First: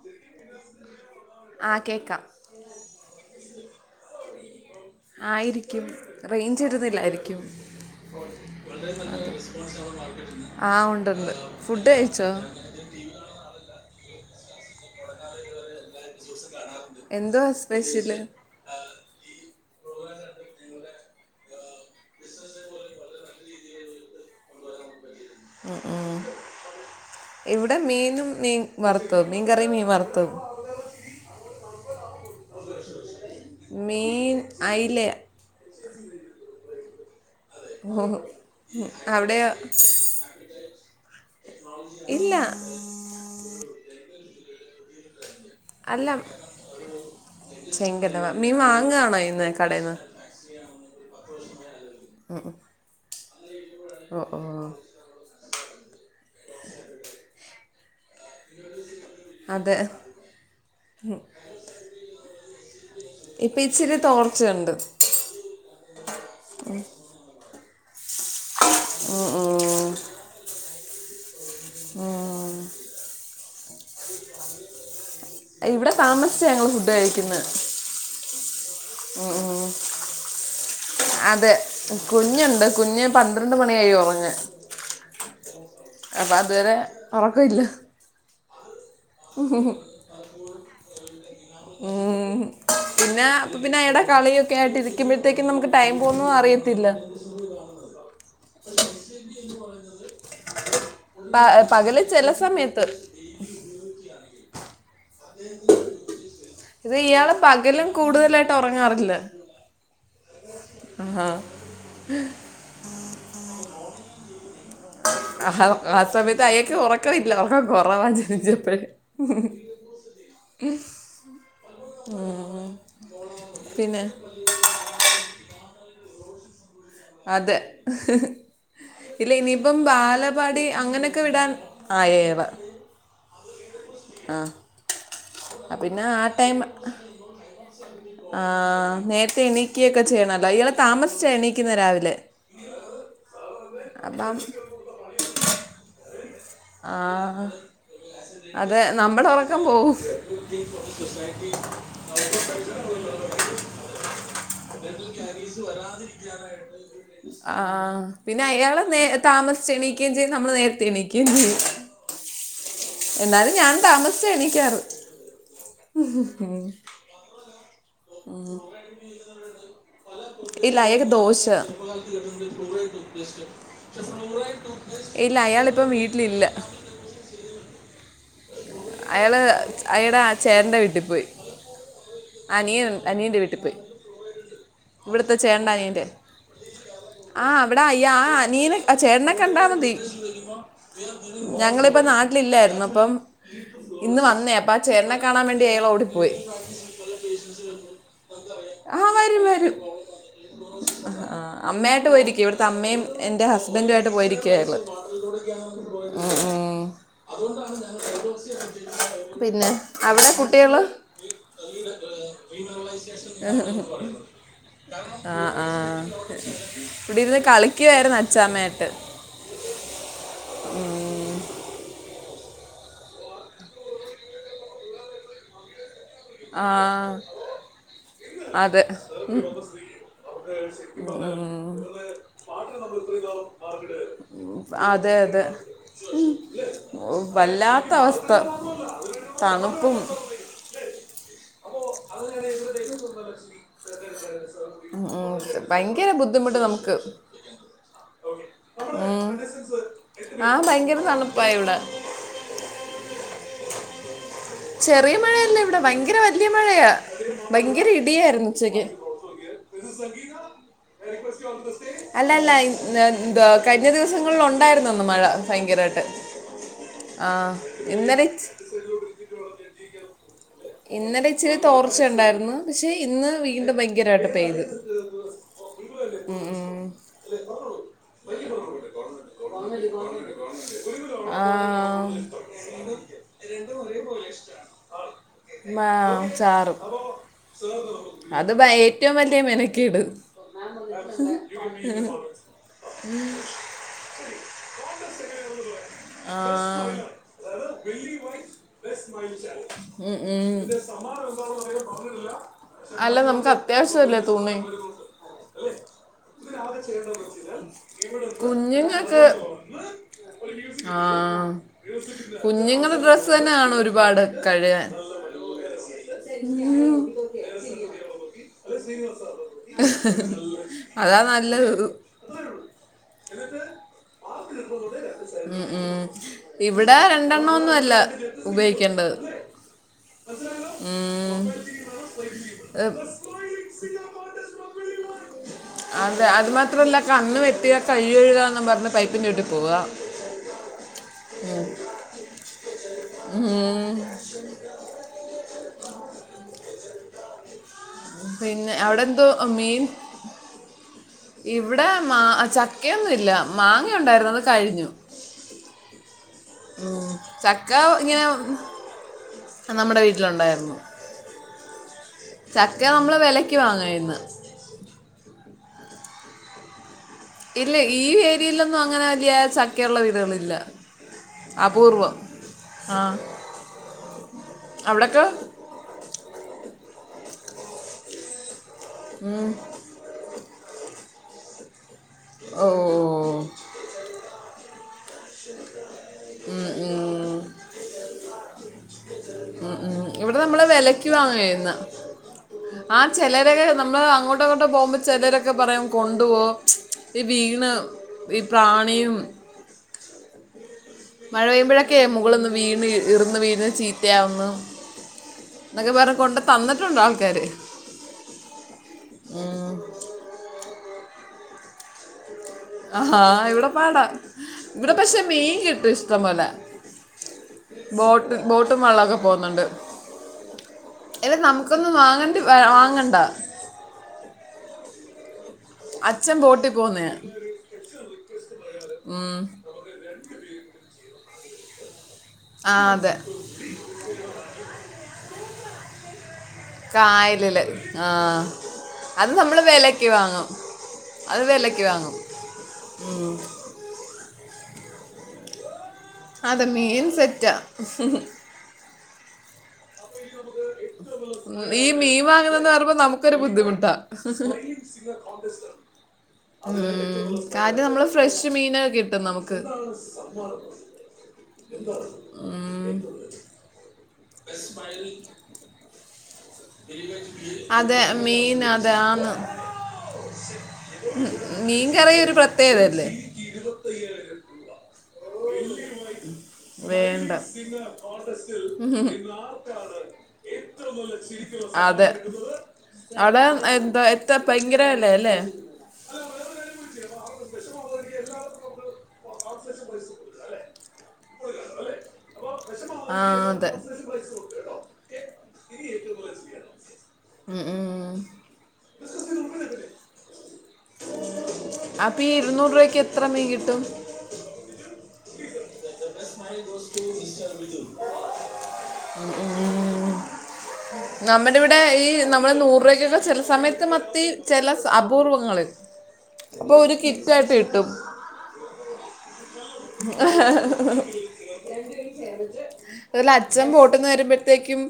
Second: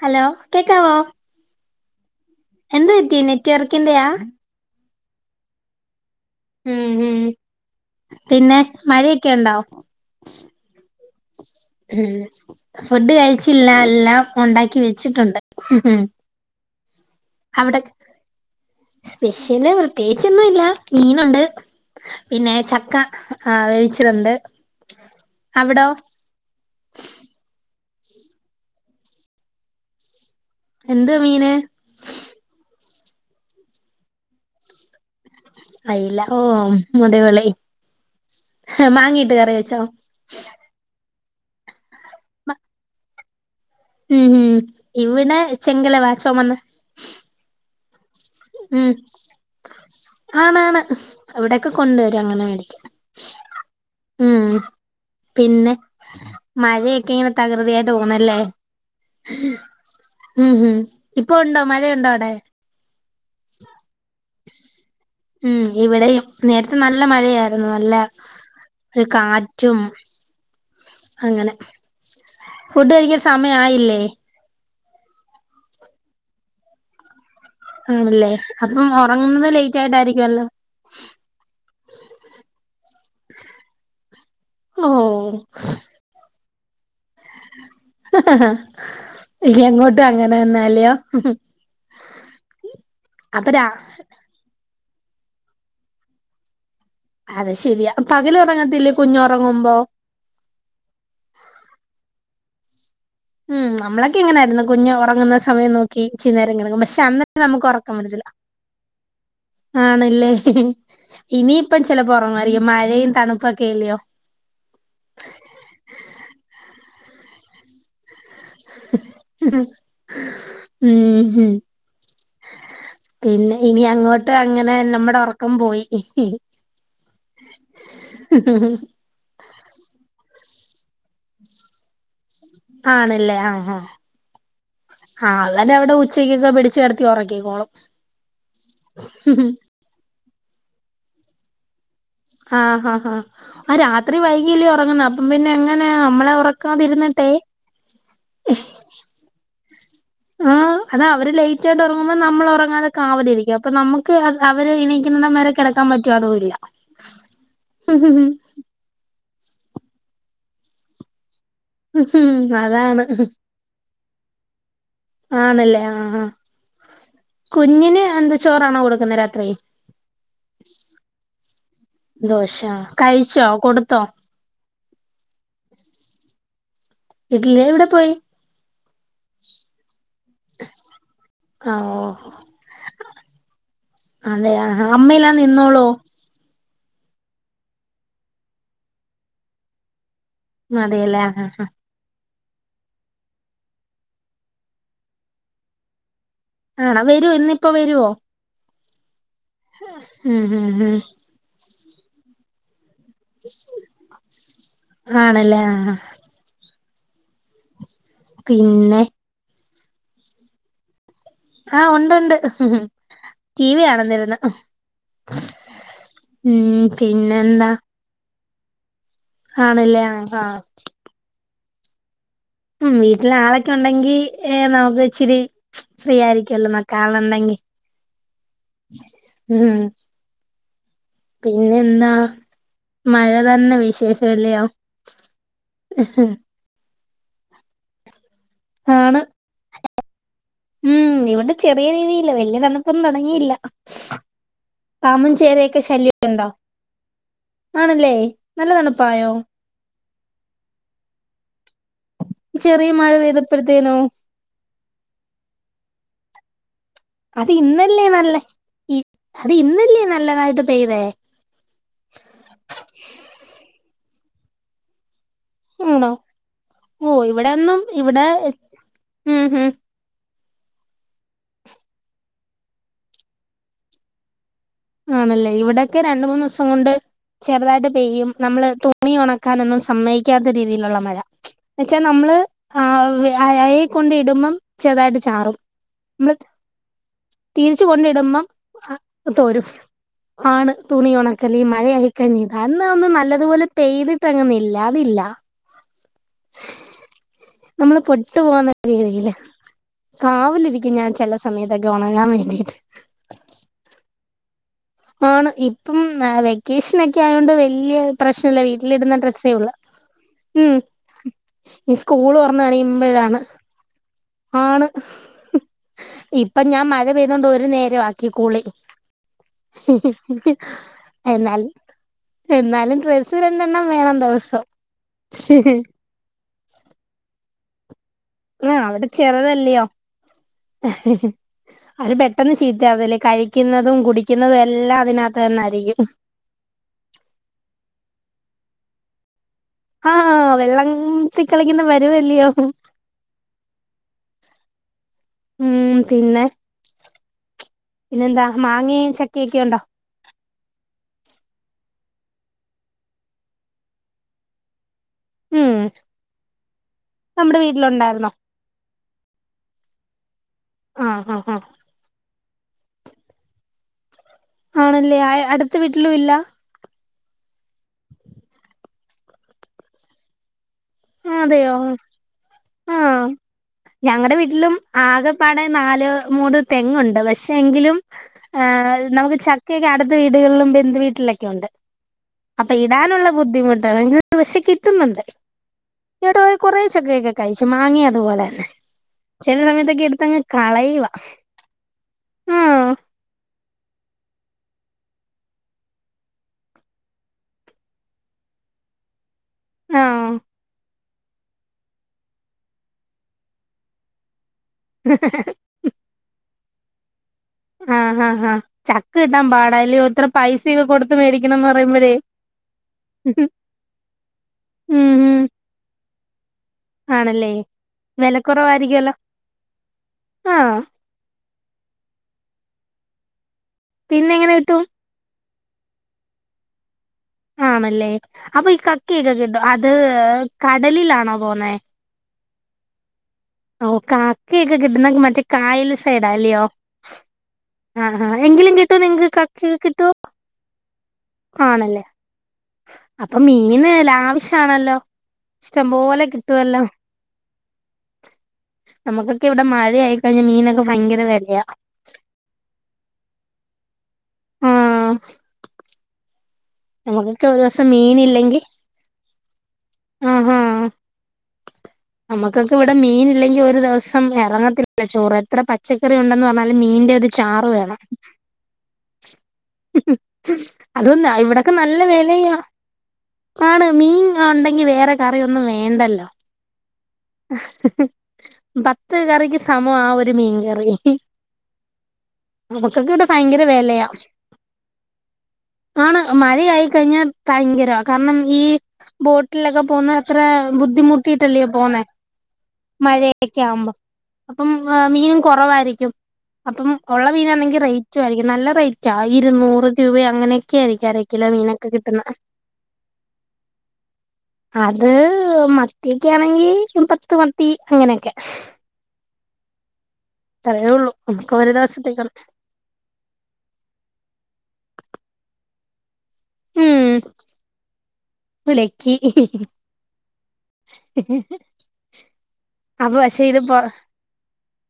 Hello കേക്കാവോ? ആ കേൾക്കാം എന്ത് പറ്റി നെറ്റ്വർക്കിൻ്റെയാ. ആയിരിക്കും റേഞ്ച് ഉം ഉം ഇരുന്നില്ലായിരിക്കും. പിന്നെ മഴയൊക്കെ ഉണ്ടോ ആഹ് ഉണ്ട്ണ്ട്. ഫുഡ് കഴിച്ചില്ല എല്ലാം ഒണ്ടാക്കി വെച്ചിട്ടുണ്ട്. ഉം എന്തുവാ അവിടെ സ്പെഷ്യൽ സ്പെഷ്യല് വൃ പ്രത്യേകിച്ചൊന്നും ഇല്ല മീനുണ്ട്. പിന്നെ ചക്ക ആ വേവിച്ചതുണ്ട്. ഉം അവിടോ ഉം ഇവിടെ മീനും, മീൻ വറുത്തതും മീൻ കറിം, മീൻ വറുത്തതും. എന്ത് മീന്. മീൻ അയിലെ. അയില്ല ഓ [unintelligible] മാങ്ങിട്ട് അവിടെയോ കറി വെച്ചോ? ഇല്ല. ഉഹും ഇവിടെ ചെങ്കലവ അല്ല ചൊമന്ന. ചെങ്കടവ മീൻ ഉം വാങ്ങുകയാണോ ഇന്ന് കടയിൽ നിന്ന് ആണാണ് അവിടൊക്കെ കൊണ്ട വരും. അങ്ങനെ വേടിക്ക. ഒ ഓ പിന്നെ മഴയൊക്കെ ഇങ്ങനെ തകൃതിയായിട്ട് പോന്നല്ലേ? അതെ ഉഹും ഇപ്പം ഉണ്ടോ മഴയുണ്ടോ? അവിടെ. ഇപ്പം ഇച്ചിരി തോർച്ചയുണ്ട്. ഉം ഇവിടെയും നേരത്തെ നല്ല മഴയായിരുന്നു. നല്ല ഒരു ഉം, കാറ്റും ഉം. അങ്ങനെ. ഫുഡ് കഴിക്കാൻ സമയായില്ലേ? ഇവിടെ താമസിച്ച ഞങ്ങള് ഫുഡ് കഴിക്കുന്നെ. ആണല്ലേ അപ്പം ഒറങ്ങുന്നത് ലേറ്റ് ആയിട്ടായിരിക്കും. അല്ലോ അതെ കുഞ്ഞുണ്ട് കുഞ്ഞ് പന്ത്രണ്ട് മണി കഴിയും ഒറങ്ങാൻ. ഓഓഓ വേറെ ഉറക്കല്ല. എങ്ങോട്ടും അങ്ങനെന്നാലോ. ഹൂം ഉം. പിന്നെ അപിന്നെ അയടെ കളിയൊക്കെഅയിട്ട് ഇരിക്കുമ്പോഴത്തേക്ക് നമുക്ക് ടൈം പോകുന്ന അറിയ അത് ശെരിയാ പകലുറങ്ങത്തില്ലേ കുഞ്ഞുറങ്ങുമ്പോ? പ- പകല് ചില സമയത്ത് ഉം നമ്മളൊക്കെങ്ങനായിരുന്നു കുഞ്ഞു ഉറ ങ്ങുന്ന സമയം നോക്കി ഇഞ്ചിരി നേരം കിടക്കും ഇത് പക്ഷെ ഇയാള് അന്നെരം നമുക്ക് പകലും ഉറക്കം വരത്തില്ല. കൂടുതലായിട്ട് ഉറങ്ങാറില്ല ആണ്. മം ആഹാ. ഇനി ഇപ്പം ചിലപ്പം ഉറങ്ങു വയിരിക്കും മഴയും തണുപ്പൊക്കെ ല്ലയോ. ആ ആ സമയത്ത് അയൾക്ക് ഉറക്ക വില്ല ഉറക്ക കൊറവാ. ജപ്പഴ ഉം ഹം പിന്നെ ഇനി അങ്ങോട്ട് അങ്ങനെ നമ്മുടെ ഉറക്കം പോയി ഹ് ഹ്. അതെ ഹ് ഹ് ഇല്ല ഇനിയിപ്പം ബാലപ്പാടി അങ്ങനെയൊക്കെ വിടാൻ ആയി അയാളെ. ആണല്ലേ ആഹ ആഹ. ആഹ. ആഹ് അവനവിടെ ഉച്ചക്കൊക്കെ പിടിച്ച്ച് കിടത്തി ഉറക്കിക്കോളും. ആ നേര്ത്തെ എണീക്യക്കെ ചെയ്യണല്ലോ ഇയാള് താമസിച്ചാണ് എണീക്കുന്ന രാവിലെ. ആഹ ആാ ഹാ ആ രാത്രി അപ്പം വൈകിയ ല്ലേ ഉറകുന്നെ അപ്പം പിന്നെ എങ്ങന നമ്മളെ ഉറ ക്കാതിര്ന്നിട്ടെ. അതെ നമ്മടെ ഉറക്കം പോവും. ആഹ് അതാ അവര് ലേറ്റ് ആയിട്ട് ഉറങ്ങുമ്പോ നമ്മൾ ഉറങ്ങാതെ കാവലിരിക്കും അപ്പൊ നമുക്ക് അവര് എണീക്കുന്നിടം വരെ കിടക്കാൻ പറ്റോ അതും ഇല്ല [unintelligible] ആഹ പിന്നെ അയാളെ നേര താമസ്ച്ച് എണീകേയും ചെയ്യും നമ്മൾ നേരത്തെ എണീക്കെയും ചെയ്യും. ഉ ഹം. എന്നാലും ഞാൻ താമസ്ച്ച എണിക്കാറ്. ആണല്ലേ അ ആ കുഞ്ഞിന് കുഞ്ഞിന്ന്താ ചോറാണോ കൊടുക്കുന്നെ രാത്രി. ഇല്ല അയാക്ക് ദോശ. ദോശ കഴിച്ചോ കൊടുത്തോ ഇല്ല അയാളിപ്പൊ വീട്ടിൽഇല്ല. ഇഡ്ലി എവിടെ പോയി അയാള് അയാടെ ചേട്ട്ന്റെ വീട്ടി പോയി. ആ ഓ നിയൻ അനിയൻന്റെ വീട്ടി പോയി അതെ ആ ഇവിട്ത്തെ അമ്മയെല്ലാം ചേട്ടന്റെ നിന്നോളോ അനിയന്റെ. ആഹ് അവിടെയ്യ അനിയനെ ചേട്ട്നെകണ്ടാ മതി. അതെല്ലേ ആ ഞങ്ങളിപ്പ ന ലില്ലായ്‌ർന്ന് അപ്പം ഇന്ന് വന്നേ അപ്പ ആ ചേട്ടനെ കാണാൻ വേണ്ടി അയാൾ ഓടി പോയി. വരുന്നെ ഇപ്പോ വരുവോ? വരും വരും മം മം മം ആ, അമ്മയായിട്ട് പോയിരിക്കും ഇവിട്ത അമ്മേം എന്റെ ഹസ്ബൻറു ആയിട്ട് പോയിരിക്ക അയാള് ആണല്ലേ ആ മം മം. പിന്നെ പിന്നെ അവിടെ കുട്ടികള്. ആഹ് ഉണ്ടണ്ട് ടിവി കാണുന്നേരിന്ന്. ആഹ ആഹ ഇടിരുന്ന് പിന്നെന്താ കളിക്കുവായിരുന്നു അച്ചാമ്മയയിട്ട്. ആണല്ലേ ആ ആ. ഉം വീട്ടിലളൊക്കെ ഉണ്ടെങ്കി നമുക്ക് ഇച്ചിരി ഫ്രീ ആ ആയിരിക്കല്ലോ നോക്കാൻ ആളുണ്ടെങ്കി ഉം. ഏ പിന്നെ എന്താ മഴ തന്നെ വിശേഷംല്യോം. അതെ അതെ ഹ് ഹ് വല്ലാത്ത അവസ്ഥ ആണ് തണുപ്പും ഉം ഇവിടെ ചെറിയ രീതിയില് വല്യ തണുപ്പൊന്നും തൊടങ്ങിയില്ല പാമ്പും ഉം, ചേരയൊക്കെ ശല്യക്കെ ഭയങ്കര ണ്ടോ ബുദ്ധിമുട്ട് ആണല്ലേ നല്ല തണുപ്പായോ ഉം ആ ഭയങ്കര തണുപ്പായി ഇവിടെ ചെറിയ മഴ പെയ്തപ്പെഴുത്തേനോ ചെറിയ മഴയല്ല ഇവിടെ ഭയങ്കര വല്യ മഴയാ അത് ഭയങ്കര ഇന്നല്ലേ നല്ല ഇടിയായിരുന്നു ഉച്ചയ്ക്ക് ഈ അത് ഇന്നല്ലേ നല്ലതായിട്ട് പെയ്തേ അല്ല അല്ല എന്തുവാ കഴിഞ്ഞ ദിവസം ദിവസങ്ങളിൽ ഒണ്ടായിരുന്നുന്ന് മഴ ഭയങ്കരായിട്ട് ആണോ ഓ ആ ഇവിടെന്നും ഇന്നലെ ഇവിടെ ഉം ഉം ഇന്നലെ ഇച്ചിരി തോർച്ച ഉണ്ടായിരുന്നു പക്ഷെ ഇന്ന് വീണ്ടും ഭയങ്കരായിട്ട് പെയ്ത് ആണല്ലേ ഇവിടെക്കെ രണ്ട് മൂന്ന് ദിവസം കൊണ്ട് ചെറുതായിട്ട് പെയ്യും നമ്മള് തുണി ഒണക്കാനൊന്നും സമ്മയ്ക്കാത്ത രീതിയിലുള്ള മഴ ആ വച്ചാ നമ്മള് ആ അയെ കൊണ്ട് ഇടുമ്പം ചെറ്തായിട്ട് ചാറും മാ- മ്മള് ചാറും തിരിച്ച് കൊണ്ടിടുമ്പം തോരും ഇട് ആണ് തുണി ഒണക്കല് ഈ മഴ ആയി കഴിഞ്ഞ അന്ന ഒന്ന് നല്ലതുപോലെ പെയ്തിട്ടങ്ങു നില്ല് അതില്ല [inaudible] നമ്മള് പൊട്ട് പോന്ന ഉ ഉ ഞാൻ ചില സമയത്തൊക്കെ ഉണങ്ങാൻ വേണ്ടിട്ട് അല്ല നമുക്ക് അത്യാവശ്യ ല്ലെ തുണി ആണ് ഇപ്പം വെക്കേഷനൊക്കായോണ്ട് വല്യ പ്രശ്നല്ല വീട്ടിലിടുന്ന ഡ്രസ്സേ ഉള്ളൂ ഉം ആ ഈ സ്കൂൾ തുറന്ന് കുഞ്ഞുങ്ങളുടെ ഡ്രസ്സ് കഴിയുമ്പോഴാണ് തന്നെ ആണോ ഒരു പാട് ആണ് കഴുകാൻ ഇപ്പൊ ഞാൻ മഴ പെയ്തൊണ്ട് ഒരു നേരാക്കി കുളി അതാ എന്നാലും നല്ലത് എന്നാലും ഡ്രസ്സ് രണ്ടെണ്ണം വേണം ദിവസം ഉ ഉം ഇവിടെ രണ്ടെണ്ണോന്നു അല്ല ആ അവിടെ ഉപയോഗിക്കേണ്ടത് ചെറുതല്യോ ഉം അവര് പെട്ടെന്ന് ഏഹ്, ചീത്താവൂലെ കഴിക്കുന്നതും കുടിക്കുന്നതും എല്ലാം അതിനകത്ത് തന്നെ അതെ അത് മാത്രല്ല കണ്ണ് വെട്ടിയ കൈകഴുകാന്ന് പറഞ്ഞ് പൈ ആ വെള്ളത്തി കളിക്കുന്ന പരുവല്യോ ഉം ഉം പിന്നെ പിന്നെന്താ പിന്നെ അവിടെ മാങ്ങയും എന്തോ ചക്കയൊക്കെ ഉണ്ടോ മീൻ ഇവിടെ മാ ചക്കയൊന്നും ഇല്ല മാങ്ങണ്ടായിരുന്നു അത് കഴിഞ്ഞു ഉം ഉം നമ്മുടെ ചക്ക ഇങ്ങനെ വീട്ടിലുണ്ടായിരുന്നോ നമ്മടെ വീട്ടിലൊണ്ടായിരുന്നു ആ ഹ ഹ ചക്ക നമ്മള് വിലക്ക് വാങ്ങാ ചെയ്യ്ന്ന് ആണല്ലേ അടുത്ത വീട്ടിലും ഇല്ല ഇല്ല ഈ ഏരിയയിലൊന്നും അങ്ങനെ വല്യേ ചക്കള്ള വീടുകളൊന്നുല്ല അപൂർവം ആ ഞങ്ങളടെ വീട്ടിലും അവിടൊക്കെ ആകെപ്പാടെ നാല് മൂട് തെങ്ങുണ്ട് പക്ഷെ എങ്കിലും നമുക്ക് ചക്കയൊക്കെ അടുത്ത വീടുകളിലും ബന്ധു വീട് ലെക്കെണ്ട് ഓ അപ്പൊ ഇടാനുള്ള ബുദ്ധിമുട്ട് [unintelligible] പക്ഷെ കിട്ടുന്നുണ്ട് ഈ വട്ടം ഉം, കുറെ ചക്കയൊക്കെ ഉം. കഴിച്ചു മാങ്ങയും അതുപോലെ തന്നെ ചെല ഉം, സമയത്ത് ഉം. ഇവിടെ നമ്മള് വെലയ്ക്ക് വാങ്ങ ചെയ്യ്ന്നേ ആഹ് ആ ചെലരൊക്കെ നമ്മള് അങ്ങോ ട്ടോ ഇങ്ങോട്ടോ പോകുമ്പോ ചെലരൊക്കെ പറയും കൊണ്ടു പോ ഈ വീണ് ഈ പ്രാണിയും ആ മഴ പെയ്യുമ്പോഴൊക്കെ മുകളന്ന് വീണ് ഇർന്ന് വീണ്ചീത്തയാകുന്നു എന്നൊക്കെ പറഞ്ഞു കൊണ്ട് തന്നിട്ടുണ്ടോ ആൾക്കാര് ആഹ് ഹാ ഹാ ചക്ക് കിട്ടാൻ പാടലോത്ര പൈസയൊക്കെ കൊടുത്ത മേടിക്കണംന്ന് പറയുമ്പോഴേ അഹ ഇവിടെ പാടാ ഇവിടെ ഉം പക്ഷെ ഉം മീൻ കിട്ടും ഇഷ്ടം പോലെ ആണല്ലേ ബോട്ട് ബോട്ടും വെള്ള വിലക്കുറവായിരിക്കുവല്ലോ കും ആഹ് എല്ല നമുക്കൊന്നും മാങ്ങണ്ടി വാങ്ങണ്ട പിന്ന ങ്ങനെ കിട്ടും അച്ഛൻ ബോട്ടി പോന്നേ ആണല്ലേ അപ്പൊ ഈ കക്കയൊക്കൊ 'കിട്ടോ അത് കടലിലാണോ പോനെ ആ അതെ ഓ കക്കയൊക്കെ കിട്ടുന്ന മറ്റേ കായൽ [unintelligible] ആ എങ്കിലും കിട്ടുവ നിങ്ങക്ക് അത് നമ്മൾ കക്കൊകെ വിലക്ക് കിട്ടുവോ വാങ്ങും അത് വിലക്ക് ആണല്ലേ വാങ്ങും അപ്പൊ മീന് ലാവശ്യാണല്ലോ അതെ മീൻ സെറ്റാ നമുക്കൊക്കെ ഇവിടെ മഴ ഈ മീൻ വാങ്ങുന്നന്ന് പറീയമ്പോ നമുക്കൊരു ബുദ്ധിമുട്ടാ [unintelligible] ആഹ് ഉം നമുക്കൊക്കെ ഒരു ദിവസം കാര്യംനമ്മള് ഫ്രഷ് മീനില്ലെങ്കിൽ മീന ക്കെകിട്ടും നമുക്ക് നമ്മക്കൊക്കെ ഇവിടെ മീൻ ഇല്ലെങ്കിൽ ഒരു ദിവസം എറങ്ങത്തില്ല ല്ല ചോറ് എത്ര പച്ചക്കറി ഉണ്ടന്ന് പറ അതെ മീൻ അതാണ് അതും ഉം ഇവിടൊക്കെ മീൻ നല്ല കറി ഒരു വിലയാ പ്രത്യേകതയല്ലേ ആണ് മീൻ ഉണ്ടെങ്കി വേറെ കറി ഒന്നും വേണ്ടല്ലോ വേണ്ട പത്ത് കറിക്ക് സമം ആ ഒരു മീൻകറി അതെ നമുക്കൊക്കെ ഇവിടെ അത് ഭയങ്കര എന്താ വിലയാ എത്ത ഭയങ്കരല്ലേ ആണ് മഴ ആയി കഴിഞ്ഞാൽ ഭയങ്കരാ കാരണം ഈ ബോട്ടിലൊക്കെ പോന്നെയത്രെ ബുദ്ധിമുട്ടിട്ടല്ലേ പോന്നെ ആ മഴെക്കെ അതെ ആവുമ്പോ അപ്പം മീനും കൊറവായിരിക്കും അപ്പം ഉള്ള ഉം മീനാണെങ്കിൽ ഉം. റേറ്റ് റ്റരിക്കും നല്ല റേറ്റ ഇരുന്നൂറ് രൂപ അങ്ങനൊക്കെ ആയിരിക്കും അര കിലോ മീനൊക്കെ കിട്ടുന്നത് ക്ക് എത്ര മീൻ കിട്ടും? ഹ് മത്തിയൊക്കാണെങ്കി പത്ത് മത്തി അങ്ങനൊക്കെ ഉം ഉള്ളൂ നമുക്ക് ഒരു നമ്മൻ്റെവടെ ഈ ദിവസത്തേക്ക് നമ്മള് നൂറ രൂപക്കൊക്കെ ചെല സമയത്ത് മത്തി ചെല അപൂർവങ്ങളിൽ അപ്പൊ ഒരു ഉം കിറ്റായിട്ട് കിട്ടും വിലക്കി ഹഹഹഹ അപ്പൊ അതല്ല പക്ഷെ ഇത് അച്ഛൻ പൊ ബോട്ടിന്ന്വരുമ്പോത്തേക്കും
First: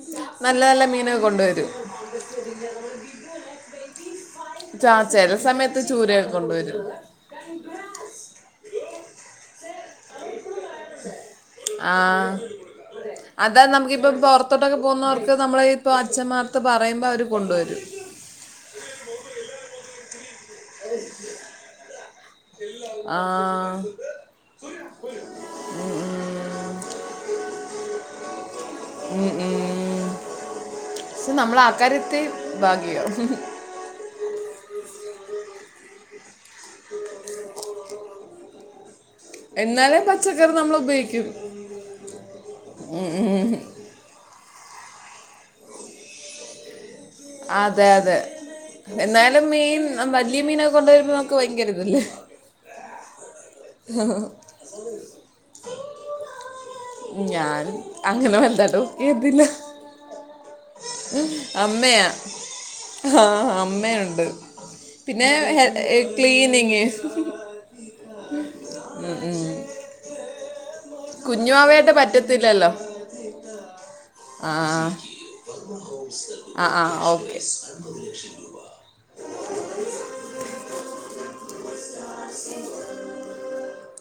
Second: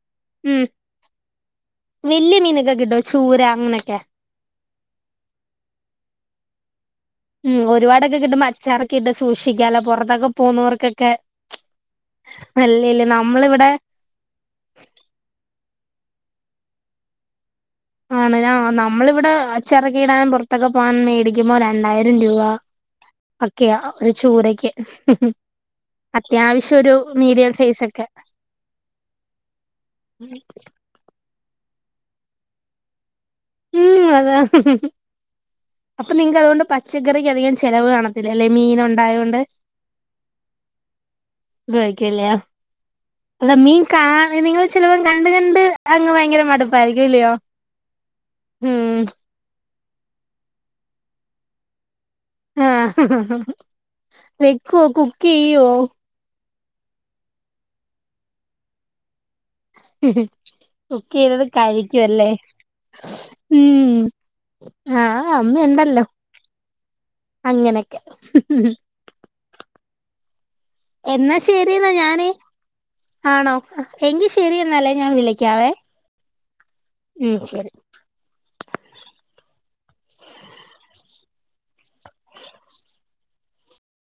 നല്ല നല്ല മീനൊക്കെ കൊണ്ട് വരും. കൊണ്ടുവരും [inaudible] വെല്യ മീനൊക്കെ കിട്ടോ ചൂര അങ്ങനൊക്കെ ച ചെല സമയത്ത് ചൂരയൊക്കെ കൊണ്ടുവരും ഉം ഒരുപാടൊക്കെ കിട്ടുമ്പോ അച്ചാറൊക്കെ ഇട്ട് സൂക്ഷിക്കാലൊ പൊറത്തൊക്കെ പോകുന്നോർക്കൊക്കെ ആഹ് അതാ നമ്മക്കിപ്പം പൊറത്തോട്ടൊക്കെ പോകുന്നവർക്ക് നമ്മള് ഈ - ഇപ്പോ അച്ഛന്മാർത്ത് പറയുമ്പോ അവര് കൊണ്ട് വരും ആ ഞാ നമ്മളിവിടെ അച്ചറക്കയിടാൻ പുറത്തൊക്കെ പോ അ ഒക്കെയാ ആഹ് ഒരു ചൂടെക്ക് ഹും ഹും അത്യാവശ്യ ഒരു മീഡിയൽ സൈസൊക്കെ ഉം ഉം ആക്കാര്യത്തി ഭാഗ്യം ഉം അതാ അപ്പ നി അതുകൊണ്ട് പച്ചക്കറിക്കധികം ചിലവ് കാണത്തില്ലല്ലെ മീനൊ ണ്ടായോണ്ട് എന്നാലും പച്ചക്കറി നമ്മൾ ഉപയോഗിക്കും [unintelligible] അല്ല മീൻ കാ നിങ്ങൾ ചിലപ്പോ കണ്ട് കണ്ട് അങ്ങ് ഭയങ്കര മടുപ്പായിരിക്കും ഇല്ലയോ അതെ അതെ ഉം എന്നാലും മീൻ വലിയ മീനൊെ കൊണ്ട വരുമ്പോൾ നമുക്ക് ഭയങ്കര ഇതല്ലേ ആഹ വക്ക കുക്ക് ചെയ്യോ ഞാൻ അങ്ങനെ വല്ലതും കുക്ക് ചെയ്തത് കഴിക്കുംല്ലേ ആഹ അമ്മയുണ്ട് പിന്നെ ആഹ് അമ്മ ഉണ്ടല്ലോ ക്ലീനിങ് അങ്ങനൊക്കെ ഉ ഉം എന്നാ കുഞ്ഞുവാവേട്ട ശരിയെന്നാ ഞാന് പറ്റത്തില്ലല്ലോ ആണോ എങ്കി ആ ശരി എന്നല്ലേ ഞാൻ വിളിക്കാവേ ആ ആ ഓക്കെ ഉം ശരി